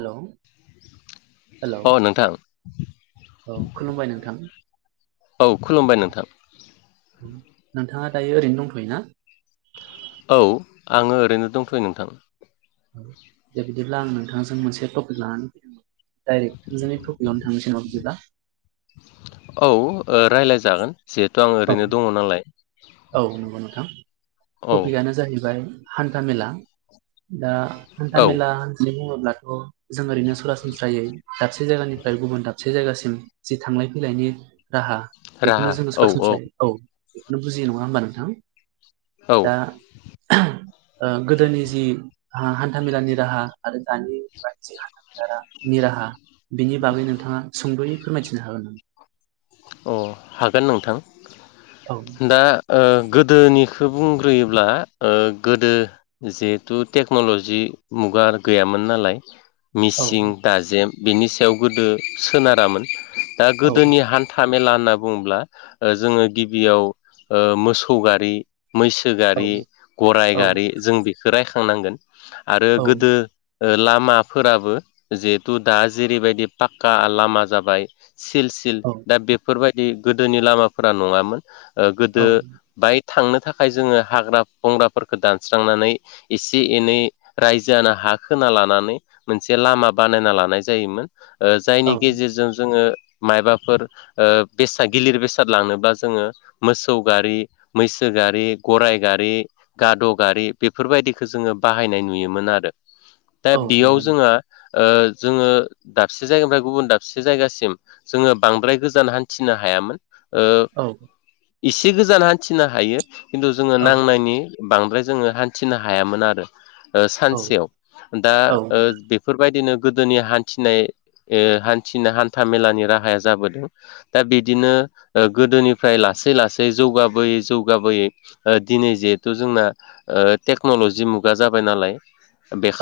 Hello hello अ नोंथां। औ खुलुमबाय नोंथां। औ खुलुमबाय नोंथां। औ, नोंथाङा दायो ओरैनो दंथ'यो ना? औ आङो ओरैनो दंथ'यो नोंथां। औ दे बिदिब्ला आं नोंथांजों मोनसे टपिक लानानै फैदोंमोन। डाइरेक्ट थोंजोंङै टपिकावनो थांनिसै नामा बिदिब्ला? औ ओ रायलाय जागोन। औ औ नंगौ नोंथां औ टपिकानो जाहैबाय हान्थामेला। दा हान्था औ मेला होननानै बुङोब्लाथ' जों ओरैनो सरासनस्रायै दाबसे जायगानिफ्राय गुबुन दाबसे जायगासिम जि थांलाय फैलायनि राहा बेखौनो राहा जोङो औ सरासनस्रायै औ बेखौनो बुजियो नङा होमबा नोंथां। औ दा ओ गोदोनि जि हा-हान्था मेलानि राहा आरो दानि बा जि [inaudible] नि राहा बिनि बागै नोंथाङा सुंद'यै फोरमायथिनो हागोन नामा? अ हागोन नोंथां। औ दा ओ गोदोनि खो बुंग्रोयोब्ला ओ गोदो जिहेथु टेक्नलजि मुगा गैयामोन। नालाय औ मिसिं दाजेम बिनि सायाव गोदो सोनारामोन। दा औ गोदोनि हान था मेला होनना बुङोब्ला ओ जोङो गिबियाव ओ मोसौ गारि मैसो औ गारि, गराय औ गारि जों बेखौ रायखांनांगोन आरो गोदो ओ लामाफोराबो जिहेथु दा जेरैबायदि पाक्का लामा जाबाय सिल सिल औ दा बेफोरबायदि गोदोनि लामाफोरा नङामोन ओ गोदो औ बाइक थांनो थाखाय जोङो हाग्रा बंग्राफोरखौ दानस्रांनानै एसे एनै रायजो आनो हा हा खोना लानानै मोनसे लामा बानायना लानाय जायोमोन। औ ओजायनि गेजेरजों जोङो माइबाफोर ओबेसा गिलिर बेसाद लांनोबा जोङो मोसौ गारि मैसो गारि गराय गारि गाद' गारि बेफोरबायदिखौ जोङो बाहायनाय नुयोमोन आरो दा औ बेयाव नंगौ जोङहा ओजोङो दाबसे जायगानिफ्राय गुबुन दाबसे जायगासिम जोङो बांद्राय गोजान हान्थिनो हायामोन ओ औ एसे गोजान हान्थिनो हायो। खिन्थु जोङो औ नांनायनि बांद्राय जोङो हान्थिनो हायामोन आरो। ओ औ सानसेयाव दा औ ओ बेफोरबायदिनो गोदोनि हान्थिनाय ओहान्थिनो हान्था मेलानि राहाया जाबोदों। दा बिदिनो गोदोनिफ्राय लासै लासै जौगाबोयै जौगाबोयै ओ दि दिनै जिहेथु जोंना ओ टेक्न'लजि मुगा जाबाय नालाय।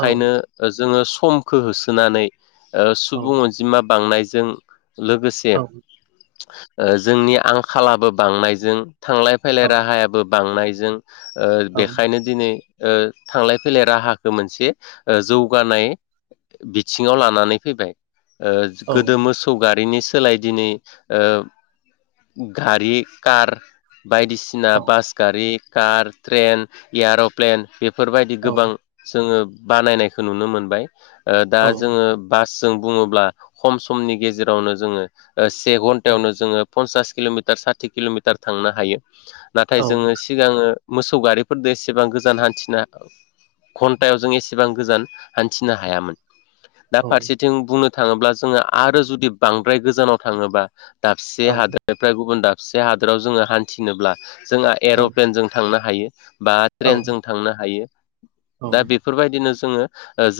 औ जोङो समखौ होसोनानै ओ सुबुं अनजिमा बांनाय। जों लोगोसे औ ओ जोंनि आंखालाबो बांनायजों थांलाय फैलाय राहायाबो बांनायजों। ओ बेखायनो दिनै ओ थांलाय फैलाय राहाखौ मोनसे ओ जौगानाय बिथिङाव लानानै फैबाय ओ औ गोदो मोसौ गारिनि सोलाय दिनै ओ गारि कार बायदिसिना बास गारि कार ट्रेन एयार'प्लेन बेफोरबायदि गोबां जोङो बानायनायखौ नुनो मोनबाय ओ दा औ जोङो औ बास जों बुङोब्ला खम समनि गेजेरावनो जोङो से घन्टायावनो जोङो पन्सास किल'मिटार साथि किल'मिटार थांनो हायो नाथाय जोङो सिगाङो मोसौ गारिफोरदो एसेबां गोजान हान्थिना घन्टायाव जों एसेबां गोजान हान्थिनो हायामोन। दा फारसेथिं बुंनो थाङोब्ला जोङो आरो जुदि बांद्राय गोजानाव थाङोबा दाबसे हादोरनिफ्राय गुबुन दाबसे हादोराव जोङो हान्थिनोब्ला जोंहा औ एर'प्लेनजो थांनो हायो। हायो बा ट्रेनजों थांनो हायो दा बेफोरबायदिनो जोङो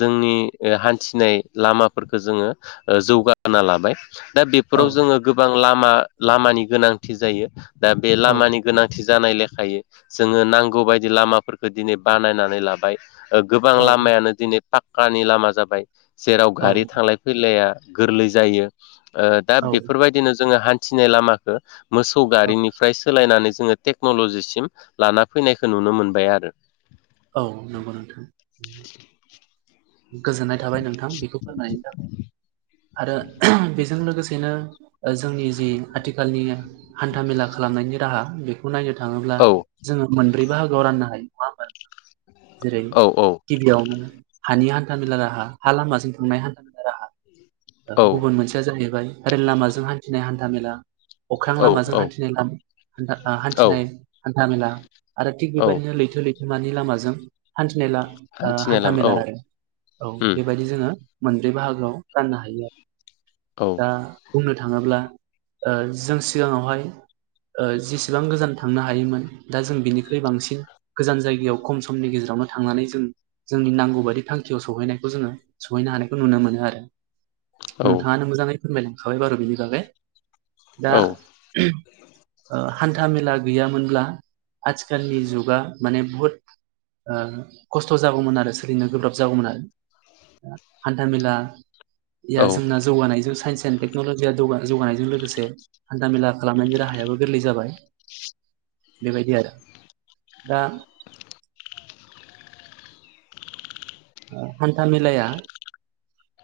जोंनि हान्थिनाय लामाफोरखौ जोङो जौगाना लाबाय दा बे फोराव जोङो गोबां लामा लामानि गोनांथि जायो दा बे लामानि गोनांथि जानाय लेखायै जोङो नांगौ बायदि लामाफोरखौ दिनै बानायनानै लाबाय। गोबां लामायानो दिनै पाक्कानि लामा जाबाय जेराव गारि थांलाय फैलाया गोरलै जायो ओ दा औ बेफोरबायदिनो जोङो हान्थिनाय लामाखौ मोसौ गारिनिफ्राय सोलायनानै जोङो टेक्न'ल'जिसिम लाना फैनायखौ नुनो मोनबाय आरो। औ नंगौ नोंथां। गोजोननाय थाबाय नोंथां बेखौ फोरोंनायनि थाखाय आरो बेजों लोगोसेनो जोंनि जि आथिखालनि हान्थामेला खालामनायनि राहा बेखौ नायनो थाङोब्ला औ जोङो मोनब्रै बाहागोआव राननो हायो नङा होनबा नोंथां? जेरै औ औ गिबियावनो हानि हान्थामेला राहा हा लामाजों थांनाय हान्थामेला राहा। औ गुबुन मोनसेया जाहैबाय रेल लामाजों हान्थिनाय हान्थामेला। अख्रां लामाजों औ हान्थिनाय औ हान्थिनाय हान्थामेला। आरो थिग औ बेबायदिनो लैथो लैथोमानि लामाजों हान्थिनाय ला ओ हान्थिनाय लामा औ हान्थामेला आरो औ उम बेबायदि जोङो मोनब्रै बाहागोआव राननो हायो आरो। औ दा बुंनो थाङोब्ला ओ जों सिगाङावहाय ओ जेसेबां गोजान थांनो हायोमोन दा जों बिनिख्रुइ बांसिन गोजान जायगायाव खम समनि गेजेराव नो थांनानै जों जोंनि नांगौ बादि थांखियाव सहैनायखौ जोङो सहैनो हानायखौ नुनो मोनो आरो। औ नोंथाङानो मोजाङै फोरमायलांखाबाय बारु' बिनि बागै दा औ [unintelligible] ओ हान्थामेला गैयामोनब्ला आथिखालनि जुगा माने बुहुद ओ खस्थ' जागौमोन आरो सोलिनो गोब्राब जागौमोन आरो। हान्थामेलाया औ जोंना जौगानायजों साइन्स एन्ड टेक्न'लजिया जोगाना-जौगानायजों लोगोसे हान्थामेला खालामनायनि राहायाबो गोरलै जाबाय। बेबायदि आरो दा ओ हान्थामेलाया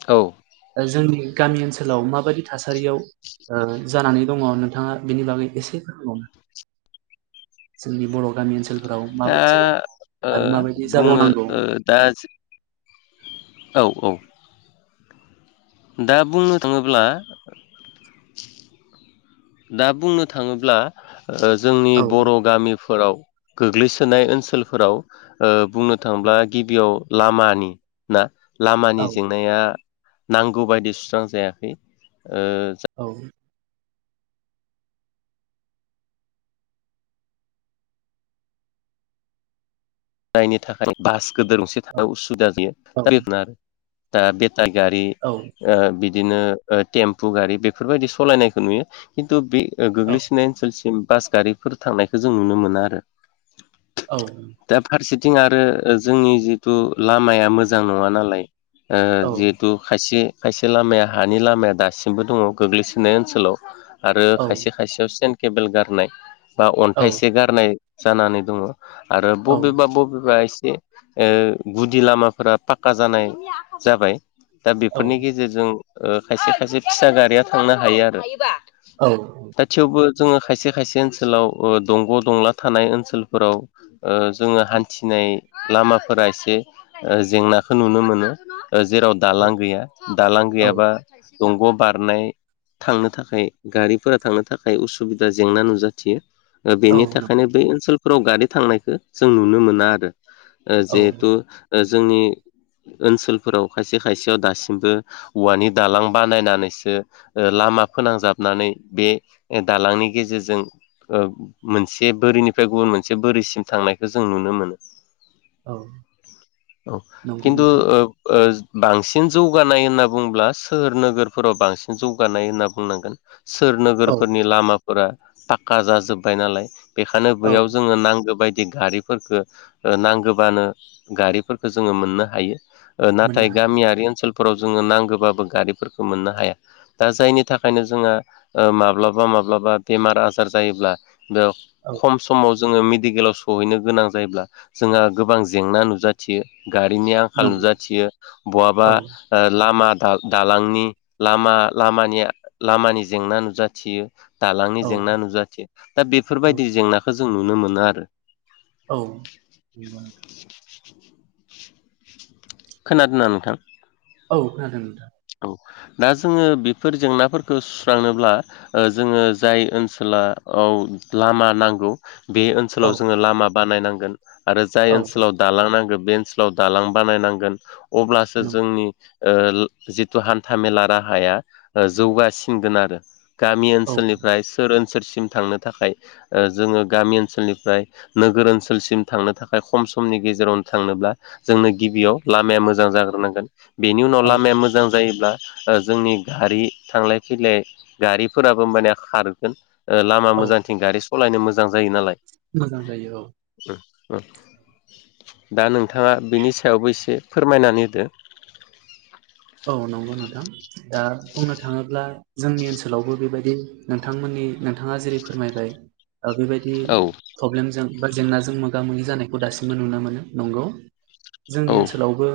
औ जोंनि गामि ओनसोलाव माबायदि थासारियाव ओ जानानै दङ' नोंथाङा बिनि बागै एसे फोरमायबावनो जोंनि बर' गामि ओनसोल ओ ओ बुङो जाबावनांगौ ओ दा औ औ। दा बुंनो थाङोब्ला दा बुंनो थाङोब्ला ओ जोंनि औ बर' गामिफोराव गोग्लैसोनाय ओनसोलफोराव ओ बुंनो थांब्ला गिबियाव लामानि ना लामानि औ जेंनाया नांगौ बायदि सुस्रां जायाखै ओ औ जायनि थाखाय बास गोदोर गंसे औ थांनो उसुबिदा [unintelligible] दा बे‌ जायगायारि औ ओ बि दिनो ओ टेम्पु गारि बेफोरबायदि सलायनायखो नुयो खिन्थु बे ओ औ गोग्लैसोनाय ओनसोलसिम बास गारिफोर थांनायखौ जों नुनो मोना आरो। औ दा फारसेथिं आरो जोंनि जिथु लामाया मोजां नङा नालाय ओ औ जिहेथु खायसे खायसे लामाया हानि लामाया दासिमबो दङ' गोग्लैसोनाय ओनसोलाव। आरो खायसे खायसेयाव चेन केेबोल गारनाय बा औ अन्थाइसे गारनाय जानानै दङ' आरो बबेबा बबेबा एसे ओ गुदि लामाफोरा पाक्का जानाय जाबाय। दा औ बेफोरनि गेजेरजों ओ खायसे खायसे फिसा गारिया थांनो हायो आरो। दा थेवबो जोङो खायसे खायसे ओनसोलाव ओ दंग' दंला थानाय ओनसोलफोराव ओ जोङो हान्थिनाय लामाफोरा एसे ओ जेंनाखो नुनो मोनो। ओ जेराव दालां गैया दालां औ गैयाबा दंग' बारनाय थांनो थाखाय गारिफोरा थांनो थाखाय उसुबिदा जेंना नुजाथियो। औ बेनि नंगौ थाखायनो बै ओनसोलफोराव गारि थांनायखो जों नुनो मोना आरो। ओ औ जिहेथु ओ जोंनि ओनसोलफोराव खायसे खायसेयाव दासिमबो औवानि दालां बानायनानैसो ओ ला मा फोनांजाबनानै बे दालांनि गेजेरजों ओ मोनसे बोरिनिफ्राय गुबुन मोनसे बोरिसिम थांनायखौ जों नुनो मोनो औ औ नंगौ खिथु नोंथां ओ बांसिन जौगानाय होनना बुंब्ला सोहोर नोगोरफोराव बांसिन जौगानाय होनना बुंनांगोन। सोर औ नोगोरफोरनि लामाफोरा पाक्का जाजोबबाय नालाय बेखायनो औ बैयाव जोङो नांगौ बाय दि गारिफोरखो ओ नांगोबानो गारिफोरखो जोङो मोननो हायो ओ मोननो नाथाय हायो गामियारि ओनसोल फोराव जोङो नांगोबाबो गारिफोरखौ मोननो हाया दा जायनि थाखायनो जोंहा ओ माब्लाबा मा ब्लाबा बेमार आजार जायोब्ला बेयाव औ खम समाव जोङो मेडिकेलाव सहैनो गोनां जायोब्ला जोंहा गोबां जेंना नुजाथियो। गारिनि आंखाल नंगौ नुजाथियो बहाबा औ ओ लामा दा-दालांनि लामा लामानिया लामानि जेंना नुजाथियो दालांनि औ जेंना नुजाथियो दा औ बेफोरबायदि जेंनाखौ जों नुनो मोनो आरो औ [inaudible] खोनादोंना नोंथां? औ खोनादों नोंथां। औ दा जोङो बेफोर जेंनाफोरखौ सुस्रांनोब्ला ओ जोङो जाय ओनसोला औ लामा नांगौ। बे औ ओनसोलाव जोङो लामा बानायनांगोन आरो जाय औ ओनसोलाव दालां नांगोन बे ओनसोलाव दालां बानायनांगोन अब्लासो नंगौ जोंनि ओ जिथु हान्थामेला राहाया ओ जौगासिनगोन आरो। गामि औ ओनसोलनिफ्राय सोर ओन सोलसिम थांनो थाखाय ओ जोङो गामि ओनसोलनिफ्राय नोगोर ओनसोलसिम थांनो थाखाय खम समनि गेजेराव थांनोब्ला जोंनो गिबियाव लामाया मोजां जाग्रोनांगोन बेनि उनाव औ लामाया मो जायोब्ला ओ जोंनि गारि थांलाय फैलाय गारिफोराबो माने खारगोन। ओ लामा औ मोजांथिं गारि सालायनो मोजां जायो नालाय। मोजां जायो औ। दा नोंथाङा बिनि सायावबो एसे फोरमायनानै होदो। [inaudible] औ नंगौ नोंथां दा बुंनो थाङोब्ला जोंनि ओनसोलावबो बेबायदि नोंथांमोननि दि नोंथाङा जेरै फोरमायबाय ओ बेबायदि औ प्रब्लेमजों बा जेंनाजों मोगा मोगि जानायखौ दासिमबो नुनो मोनो नंगौ। जोंनि औ ओनसोलावबो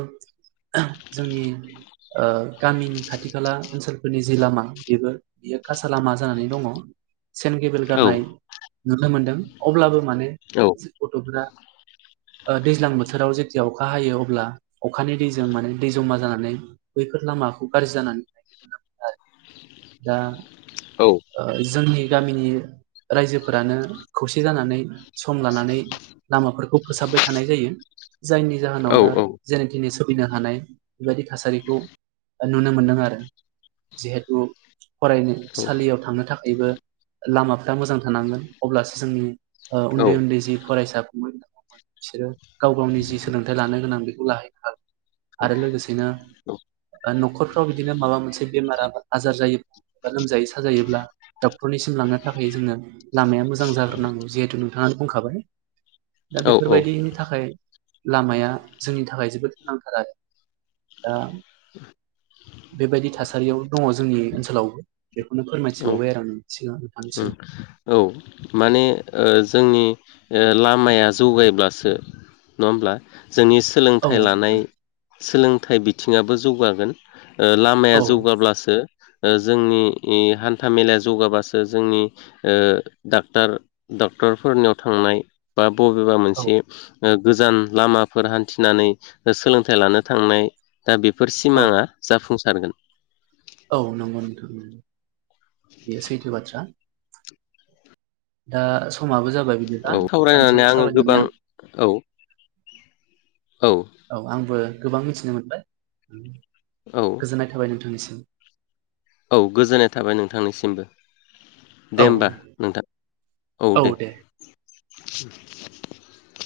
जोंनि ओ गामिनि खाथि खाला ओनसोलफोरनि जि लामा बेबो बेयो खासा लामा जानानै दङ। सेन्द गेबिल औ गारनाय नुनो मोनदों अब्लाबो माने औ गथ'फोरा [inaudible] ओ दैज्लां बोथोराव जेथिया अखा हायो अब्ला अखानि दैजों माने दै जमा जानानै बैफोर लामाखौ गाज्रि जानानै [unintelligible] दा औ ओ जोंनि गामिनि रायजोफोरानो खौसे जानानै सम लानानै लामाफोरखौ फोसाबबाय थानाय जायो। जायनि जाहोनाव औ दा जेने तेने सोलिनो हानाय बेबायदि थासारि गौ नुनो मोनदों आरो जिहेथु फरायनोसालियाव थांनो थाखायबो लामाफोरा मोजां थानांगोन अब्लासो जोंनि ओ उन्दै उन्दै जि फरायसा [unintelligible] सोरो गाव गावनि जि सोलोंथाइ लानो गोनां बेखौ लाहैनो हागोन। आरो लोगोसेनो ओ न'खरफ्राव बिदिनो माबा मोनसे बेमार आजार जायो बा लोमजायो साजायोब्ला डक्टरनिसिम लांनो थाखाय जोंनो लामाया मोजां जाग्रोनांगौ जिहेथु नोंथाङा बुंखाबाय दा औ बेफोरबायदिनि थाखाय लामाया जोंनि थाखाय जोबोद गोनांथार आरो दा बेबायदि थासारियाव दङ जोंनि ओनसोलावबो [unintelligible] ओम औ माने ओ जोंनि ओ लामाया जौगायोब्लासो नङा होमब्ला? जोंनि औ सोलोंथाइ लानाय नोंथां सोलोंथाइ बिथिङाबो जौगागोन। ओ लामाया औ जौगाब्लासो जोंनि हान्था मेलाया जौगाबासो ओ जोंनि ओ डाक्टार डक्टरफोरनियाव थांनाय बा बबेबा औ मोनसे ओ गोजान लामाफोर हान्थिनानै सोलोंथाइ लानो थांनाय दा बेफोर औ सिमाङा जाफुंसारगोन औ नंगौ नोंथां बेयो सैथो बाथ्रा। दा समाबो जाबाय बिदिबा औ नोंथांजों सावरायनानै आङो सावरायनानै गोबां आं औ औ आंबो गोबां मिथिनो मोनबाय औ गोजोननाय थाबाय नोंथांनिसिम। औ गोजोननाय थाबाय नोंथांनिसिमबो। दे औ होमबा नोंथां औ दे [unintelligible]